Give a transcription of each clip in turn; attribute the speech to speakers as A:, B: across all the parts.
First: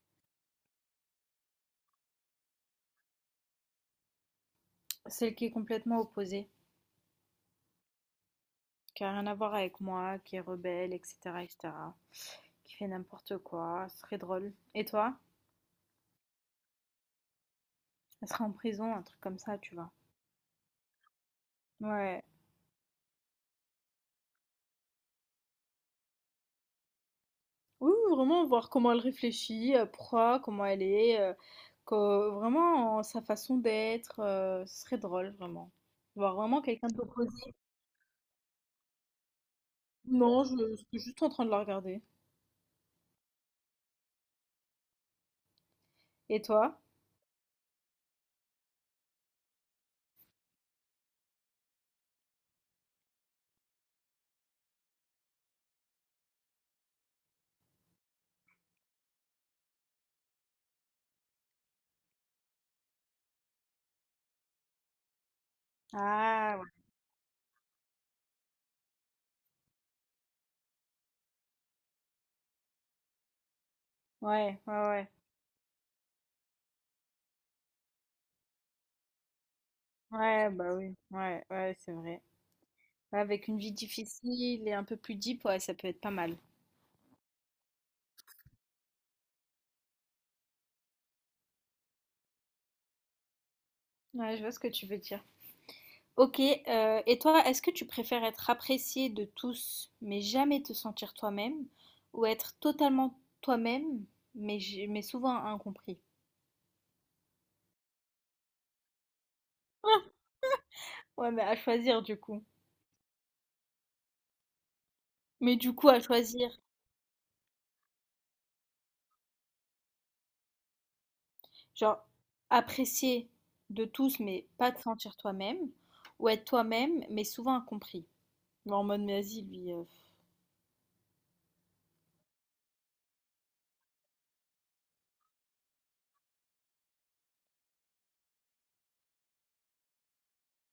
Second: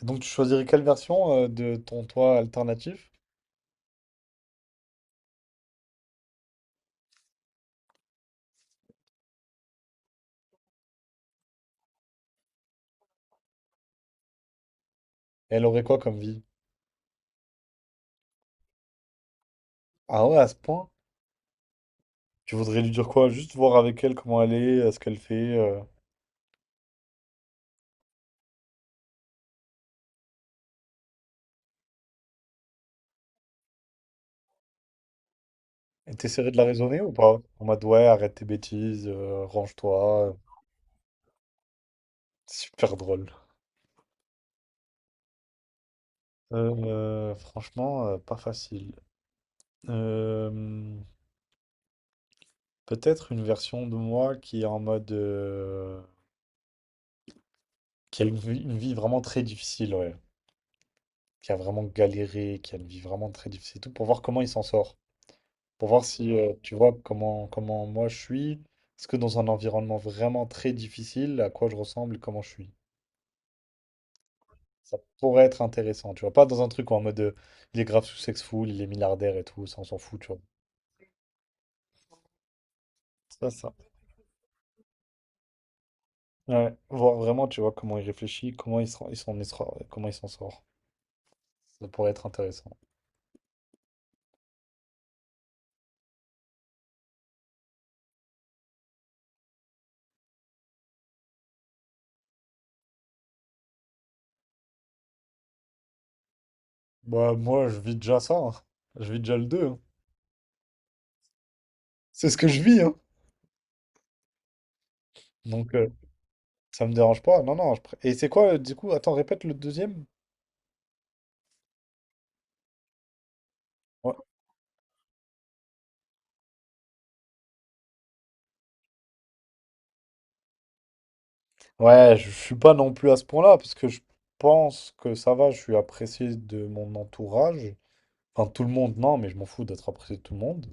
A: Donc tu choisirais quelle version de ton toit alternatif?
B: Celle qui est complètement opposée, qui a rien à voir avec moi, qui est rebelle, etc., etc., qui fait n'importe quoi, ce serait drôle. Et toi?
A: Elle aurait quoi comme vie?
B: Elle serait en prison, un truc comme ça, tu vois.
A: Ah ouais, à ce point?
B: Ouais.
A: Tu voudrais lui dire quoi? Juste voir avec elle comment elle est, ce qu'elle fait.
B: Oui, oui, vraiment voir comment elle réfléchit, pourquoi, comment elle est, vraiment sa façon d'être, ce serait drôle, vraiment.
A: Et
B: Voir
A: t'essaierais de
B: vraiment
A: la
B: quelqu'un
A: raisonner ou pas?
B: d'opposé.
A: En mode ouais, arrête tes bêtises, range-toi.
B: Non, je suis juste en train de la regarder.
A: Super drôle.
B: Et
A: Euh,
B: toi?
A: euh, franchement, pas facile. Euh, peut-être une version de moi qui est en mode... qui a une vie vraiment très difficile, ouais. Qui a vraiment galéré, qui a une vie vraiment très difficile, et tout pour voir comment il s'en sort. Pour voir si
B: Ah, ouais,
A: tu vois comment moi je suis. Est-ce que dans un environnement vraiment très difficile, à quoi je ressemble et comment je suis?
B: ouais, ouais,
A: Ça
B: ouais.
A: pourrait être intéressant, tu vois. Pas dans un truc où en mode il est grave sous-sexful, il est milliardaire et tout, ça on s'en fout, tu vois.
B: Ouais, bah oui, ouais, ouais, c'est vrai.
A: C'est
B: Avec
A: pas
B: une
A: ça.
B: vie difficile et un peu plus deep, ouais, ça peut être pas mal.
A: Ouais, voir vraiment, tu vois, comment il réfléchit, comment il s'en sort. Ça pourrait être intéressant.
B: Ouais, je vois ce que tu veux dire. Ok, et toi, est-ce que tu préfères être apprécié de tous, mais jamais te sentir toi-même, ou être totalement toi-même, mais souvent incompris?
A: Bah, moi, je vis déjà ça, hein. Je vis déjà le deux, hein.
B: Ouais, mais à choisir du
A: C'est ce
B: coup.
A: que je vis, hein.
B: Mais du
A: Donc,
B: coup, à choisir,
A: ça me dérange pas. Non, non. Et c'est quoi, du coup? Attends, répète le deuxième.
B: genre, apprécier de
A: Ouais,
B: tous, mais pas te sentir toi-même, ou être toi-même, mais souvent incompris. Mais en mode, mais vas-y, lui.
A: ouais, je suis pas non plus à ce point-là, parce que je pense que ça va. Je suis apprécié de mon entourage. Enfin, tout le monde, non, mais je m'en fous d'être apprécié de tout le monde.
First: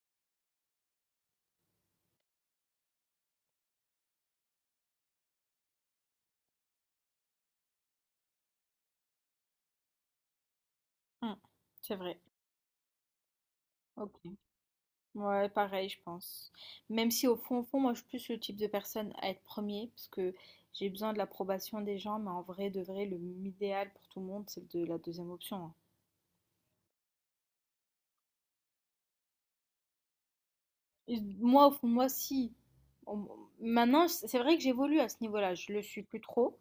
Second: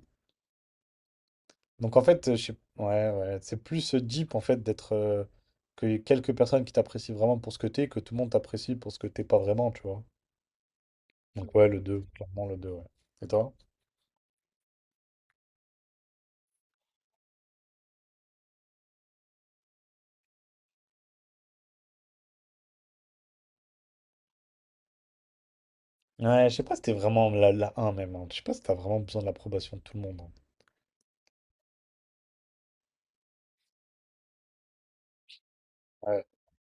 A: Donc, en fait, je sais... ouais, ouais, c'est plus deep, en fait, d'être. Que y ait quelques personnes qui t'apprécient vraiment pour ce que t'es, que tout le monde t'apprécie pour ce que t'es pas vraiment, tu vois.
B: Hum,
A: Donc, ouais, le
B: c'est
A: deux
B: vrai.
A: clairement, le 2 ouais. Et toi?
B: Ok. Ouais, pareil, je pense. Même si au fond, au fond, moi, je suis plus le type de personne à être premier, parce que j'ai besoin de l'approbation des gens, mais en vrai, de vrai, le idéal pour tout le monde, c'est de la deuxième option, hein.
A: Ouais, je sais pas si t'es vraiment la un même, hein. Je sais pas si t'as vraiment besoin de l'approbation de tout le monde, hein.
B: Et moi, au fond, de moi, si. On- Maintenant, c'est vrai que j'évolue à ce niveau-là, je le suis plus
A: Ouais.
B: trop,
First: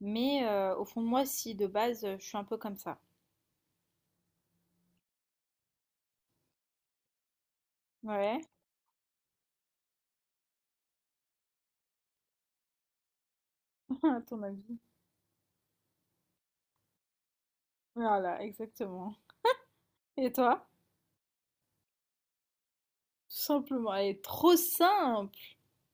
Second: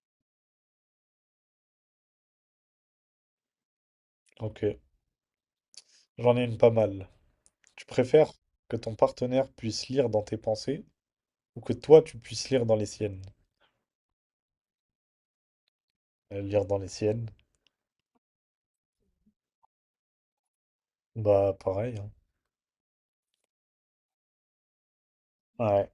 B: mais au fond de moi, si, de base, je suis un peu comme ça.
A: Ok, j'en ai une pas mal. Tu préfères
B: Ouais,
A: que ton partenaire puisse lire dans tes pensées ou que toi tu puisses lire dans les siennes?
B: à ton avis.
A: Lire dans les siennes,
B: Voilà, exactement. Et toi?
A: bah pareil, hein.
B: Tout simplement, elle est trop simple.
A: Ouais.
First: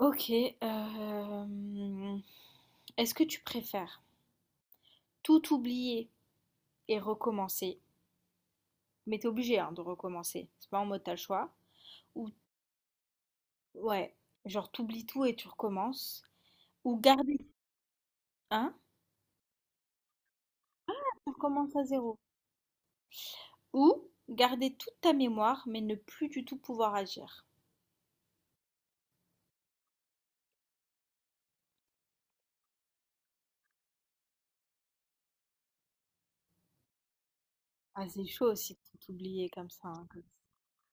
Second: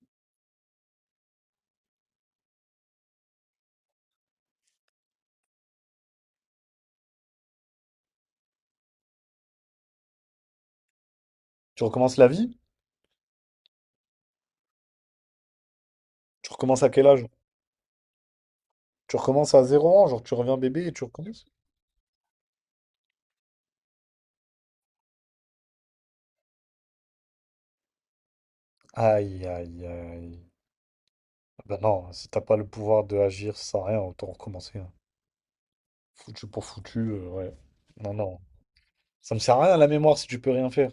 B: Ok, euh, est-ce que tu préfères tout oublier et recommencer. Mais t'es obligé, hein, de recommencer. C'est pas en mode t'as le choix.
A: Tu recommences la
B: Ou
A: vie?
B: ouais, genre t'oublies tout et tu recommences.
A: Tu recommences à
B: Ou
A: quel âge?
B: garder, hein,
A: Tu recommences à zéro ans, genre tu reviens bébé et tu
B: tu
A: recommences?
B: recommences à zéro. Ou garder toute ta mémoire mais ne plus du tout pouvoir agir.
A: Aïe, aïe, aïe. Bah non, si t'as pas le pouvoir de agir, ça sert à rien, autant recommencer, hein. Foutu pour foutu, ouais.
B: Ah,
A: Non,
B: c'est
A: non.
B: chaud aussi de tout
A: Ça me
B: oublier
A: sert à
B: comme
A: rien
B: ça,
A: la
B: hein,
A: mémoire si tu peux rien faire.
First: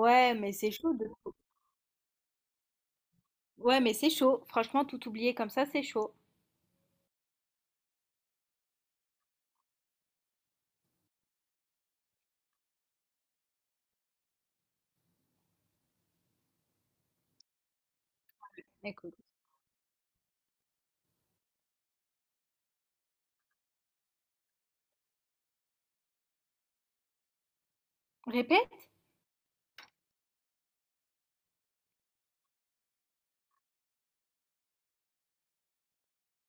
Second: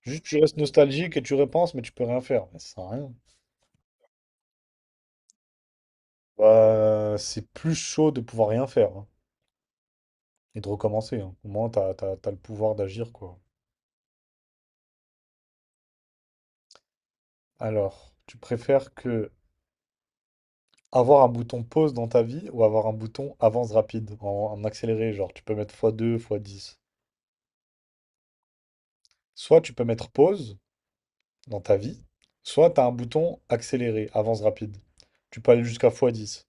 A: Juste, tu
B: mais
A: restes
B: c'est chaud de.
A: nostalgique et tu repenses, mais tu peux rien faire. Mais ça sert à rien.
B: Ouais mais c'est chaud. Franchement tout oublier comme ça c'est chaud.
A: Bah, c'est plus chaud de pouvoir rien faire, hein, et de recommencer, hein. Au moins, t'as le pouvoir d'agir, quoi. Alors, tu préfères
B: Écoute.
A: que avoir un bouton pause dans ta vie ou avoir un bouton avance rapide en, accéléré, genre tu peux mettre x2, x10.
B: Répète.
A: Soit tu peux mettre pause dans ta vie, soit t'as un bouton accéléré, avance rapide. Tu peux aller jusqu'à x10.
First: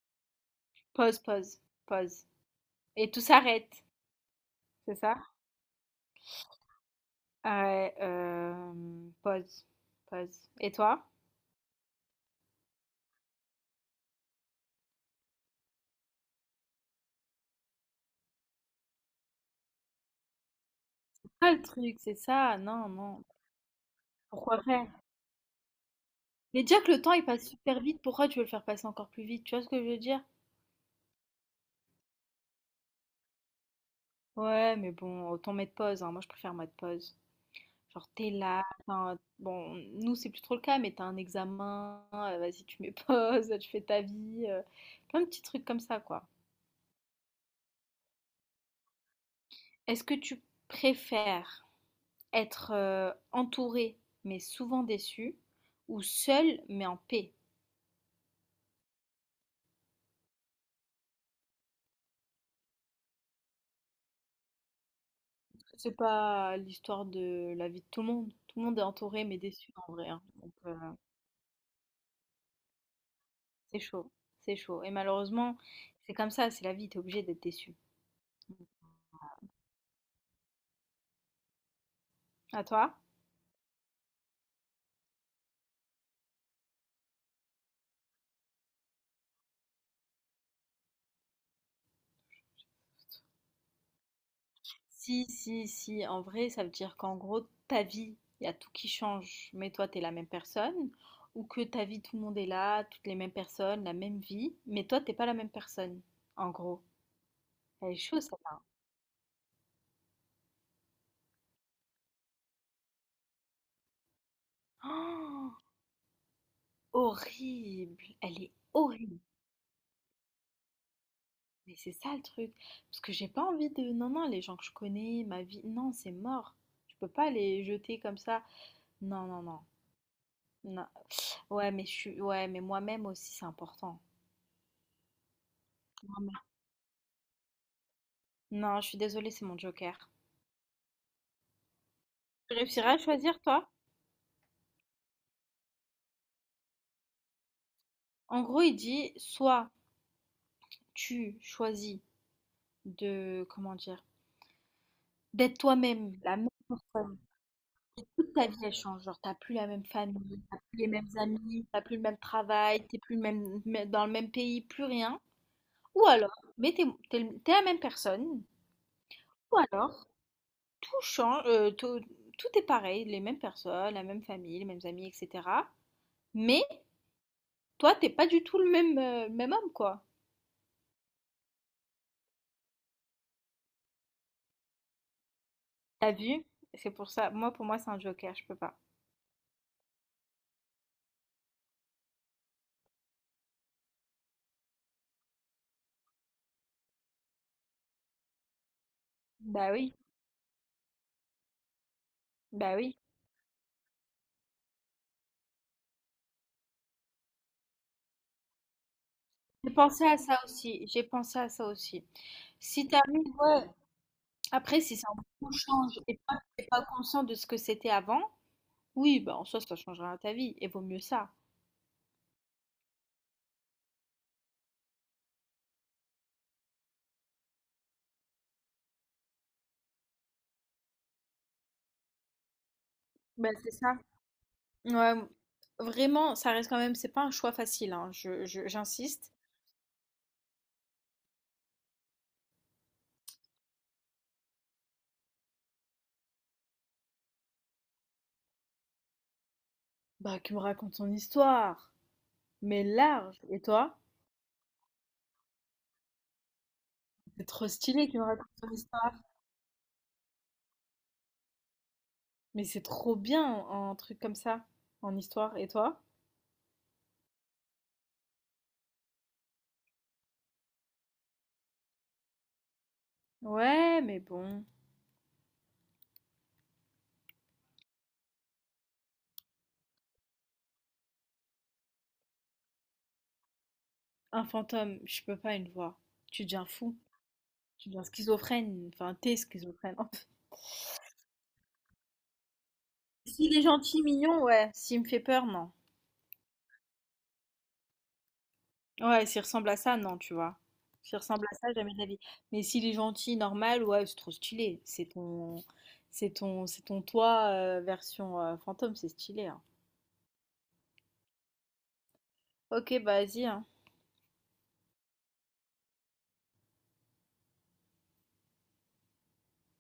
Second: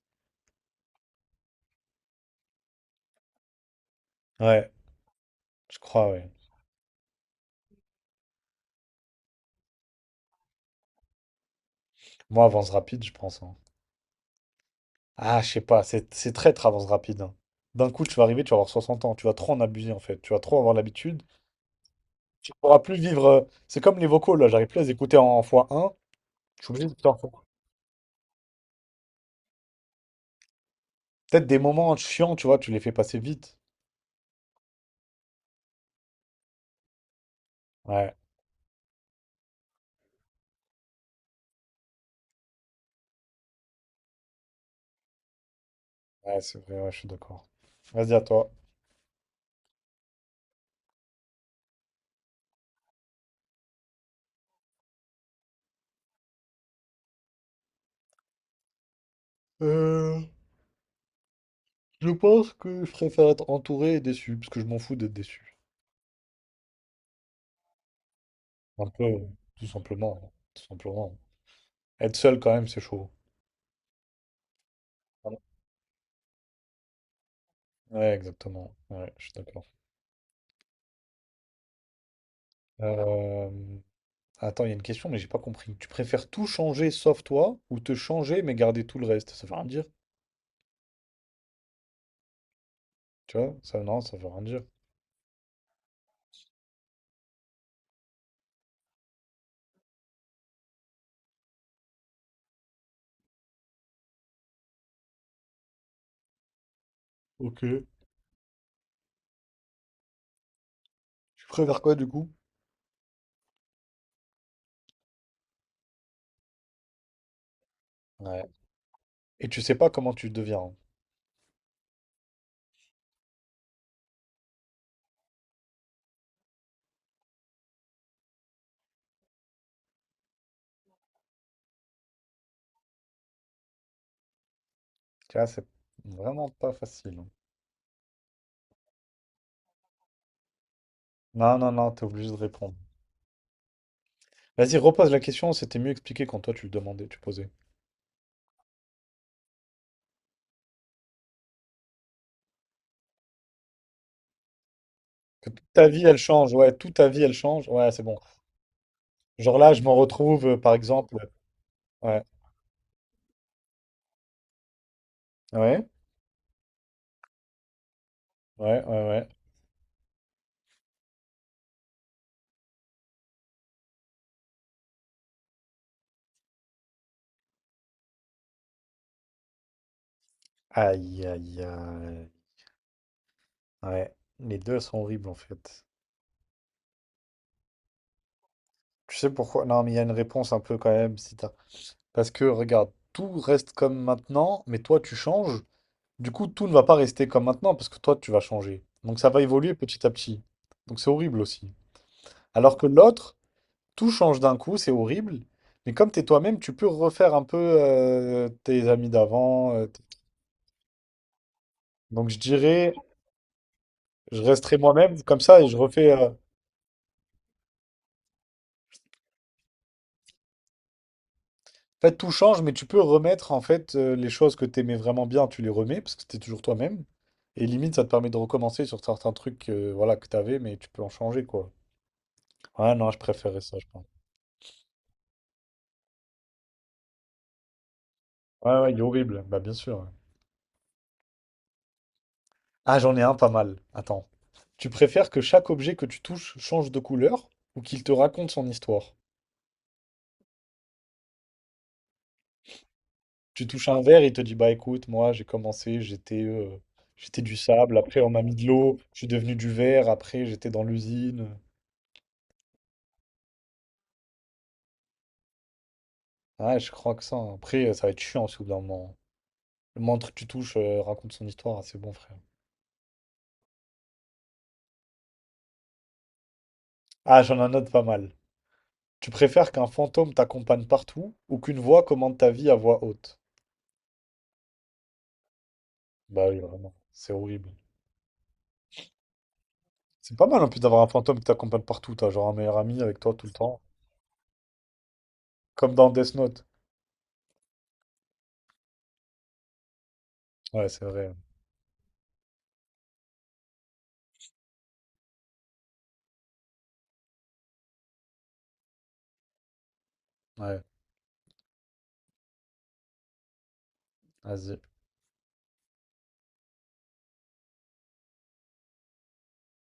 B: Pause, pause, pause. Et tout s'arrête.
A: Ouais,
B: C'est ça?
A: je crois, ouais.
B: Ah ouais, pause, pause. Et toi?
A: Moi, avance rapide, je pense, hein. Ah, je sais pas, c'est très traverse rapide, hein. D'un coup, tu vas arriver, tu vas avoir 60 ans, tu vas trop en abuser en fait, tu vas trop avoir l'habitude,
B: Ah, le truc, c'est
A: tu
B: ça.
A: pourras
B: Non,
A: plus
B: non.
A: vivre. C'est comme les vocaux là,
B: Pourquoi
A: j'arrive plus à
B: faire?
A: les écouter en fois un,
B: Mais
A: je suis
B: déjà
A: obligé
B: que le
A: d'écouter
B: temps
A: en
B: il
A: x.
B: passe super vite, pourquoi tu veux le faire passer encore plus vite? Tu vois ce que je veux dire?
A: Peut-être des moments chiants, tu vois, tu les fais passer vite.
B: Ouais, mais bon, autant mettre pause, hein. Moi, je préfère mettre pause. Genre,
A: Ouais,
B: t'es là. Bon, nous, c'est plus trop le cas, mais t'as un examen. Vas-y, tu mets pause, tu fais ta vie. Plein de petits trucs comme ça, quoi.
A: ouais, c'est vrai, ouais, je suis d'accord. Vas-y, à toi.
B: Est-ce que tu préfères être entouré, mais souvent déçu, ou seul, mais en paix?
A: Euh, je pense que je préfère être entouré et déçu, parce que je m'en fous d'être déçu.
B: C'est pas l'histoire de la vie de tout le monde. Tout le monde est
A: Un peu,
B: entouré mais
A: tout
B: déçu en vrai,
A: simplement,
B: hein.
A: hein,
B: Donc
A: tout simplement. Être seul quand même, c'est chaud.
B: c'est chaud, c'est chaud. Et malheureusement, c'est comme ça, c'est la vie, t'es obligé d'être déçu.
A: Ouais, exactement. Ouais, je suis d'accord.
B: À toi?
A: Euh, Attends il y a une question, mais j'ai pas compris. Tu préfères tout changer sauf toi ou te changer mais garder tout le reste? Ça veut rien dire. Tu vois? Ça, non, ça veut rien dire.
B: Si, si, si, en vrai, ça veut dire qu'en gros, ta vie, il y a tout qui change, mais toi, t'es la même personne, ou que ta vie, tout le monde est là, toutes les mêmes personnes, la même vie, mais toi, t'es pas la même personne, en gros.
A: Ok.
B: Elle est chaude, celle-là.
A: Tu préfères quoi du coup?
B: Oh, horrible, elle
A: Ouais.
B: est horrible.
A: Et tu sais pas comment tu deviens, hein.
B: Mais c'est ça le truc. Parce que j'ai pas envie de. Non, non, les gens que je connais, ma vie. Non, c'est mort. Je peux pas les jeter comme ça. Non, non, non. Non. Ouais, mais je suis. Ouais, mais moi-même aussi, c'est important.
A: Tu vois, c'est
B: Moi-même.
A: vraiment pas facile, hein.
B: Non, je suis désolée, c'est mon joker.
A: Non, non, non, t'es obligé de
B: Tu
A: répondre.
B: réussiras à choisir, toi?
A: Vas-y, repose la question, c'était mieux expliqué quand toi tu le demandais, tu posais.
B: En gros, il dit soit tu choisis de. Comment dire?
A: Que
B: D'être
A: toute ta vie
B: toi-même,
A: elle
B: la même
A: change, ouais, toute ta
B: personne.
A: vie elle change, ouais, c'est bon.
B: Toute ta vie, elle change. Genre, t'as plus
A: Genre
B: la
A: là, je
B: même
A: m'en
B: famille,
A: retrouve,
B: t'as
A: par
B: plus les mêmes
A: exemple, ouais,
B: amis, t'as plus le même
A: ouais,
B: travail, t'es plus le même, dans le même pays, plus rien.
A: ouais,
B: Ou alors, t'es la même personne.
A: ouais, ouais.
B: Ou alors, tout change, tout est pareil, les mêmes personnes, la même famille, les mêmes amis, etc. Mais toi, t'es pas du tout le même homme, quoi.
A: Aïe, aïe, aïe. Ouais, les deux sont horribles en fait.
B: T'as vu? C'est pour ça, moi, pour moi, c'est un joker, je peux pas.
A: Tu sais pourquoi? Non, mais il y a une réponse un peu quand même. Si t'as- Parce que regarde, tout reste comme maintenant, mais toi tu changes. Du coup, tout ne va pas rester comme maintenant parce que toi tu vas changer. Donc ça va
B: Bah
A: évoluer
B: oui,
A: petit à petit. Donc c'est horrible aussi.
B: bah
A: Alors que
B: oui.
A: l'autre, tout change d'un coup, c'est horrible. Mais comme t'es toi-même, tu peux refaire un peu tes amis
B: J'ai
A: d'avant.
B: pensé à ça aussi, j'ai pensé à ça aussi.
A: Donc je
B: Si
A: dirais,
B: t'arrives, ouais.
A: je resterai
B: Après, si ça
A: moi-même comme
B: un
A: ça et je
B: change
A: refais.
B: et pas, t'es pas conscient de ce que c'était avant, oui, bah en soi, ça changera ta vie, et vaut mieux ça.
A: En fait, tout change, mais tu peux remettre en fait les choses que t'aimais vraiment bien, tu les remets parce que t'es toujours toi-même. Et limite, ça te permet de recommencer sur certains trucs, voilà, que t'avais, mais tu peux en changer quoi. Ouais, non, je
B: Bah
A: préférais
B: c'est
A: ça, je
B: ça.
A: pense.
B: Ouais, vraiment, ça reste quand même, c'est pas un choix facile, hein,
A: Ouais, ouais, il est
B: j'insiste.
A: horrible. Bah, bien sûr, ouais. Ah, j'en ai un pas mal. Attends. Tu préfères que chaque objet que tu touches change de couleur ou qu'il te raconte son histoire?
B: Bah, qui me raconte son histoire, mais large. Et
A: Tu touches
B: toi?
A: un verre, il te dit, bah écoute, moi j'ai commencé, j'étais
B: C'est
A: du
B: trop
A: sable,
B: stylé qui
A: après
B: me
A: on m'a
B: raconte
A: mis de
B: son
A: l'eau,
B: histoire.
A: je suis devenu du verre, après j'étais dans l'usine.
B: Mais c'est trop bien un truc comme ça, en histoire. Et toi?
A: Ouais, je crois que ça, hein. Après, ça va être chiant aussi au bout d'un moment. Le montre que tu touches raconte son histoire, c'est bon, frère.
B: Ouais, mais bon,
A: Ah, j'en ai un autre pas mal. Tu préfères qu'un fantôme t'accompagne partout ou qu'une voix commande ta vie à voix haute?
B: un fantôme, je peux pas une voix. Tu
A: Bah oui,
B: deviens
A: vraiment.
B: fou,
A: C'est horrible.
B: tu deviens schizophrène, enfin, t'es schizophrène.
A: C'est pas mal en plus d'avoir un fantôme qui t'accompagne partout. T'as genre un meilleur ami avec toi tout le
B: S'il est
A: temps.
B: gentil, mignon, ouais. S'il me fait peur, non.
A: Comme dans Death Note.
B: Ouais, s'il ressemble à ça, non, tu vois.
A: Ouais, c'est
B: S'il
A: vrai.
B: ressemble à ça, jamais de la vie. Mais s'il est gentil, normal, ouais, c'est trop stylé. C'est ton toi version fantôme, c'est stylé, hein.
A: Ouais,
B: Ok, bah vas-y, hein.
A: vas-y.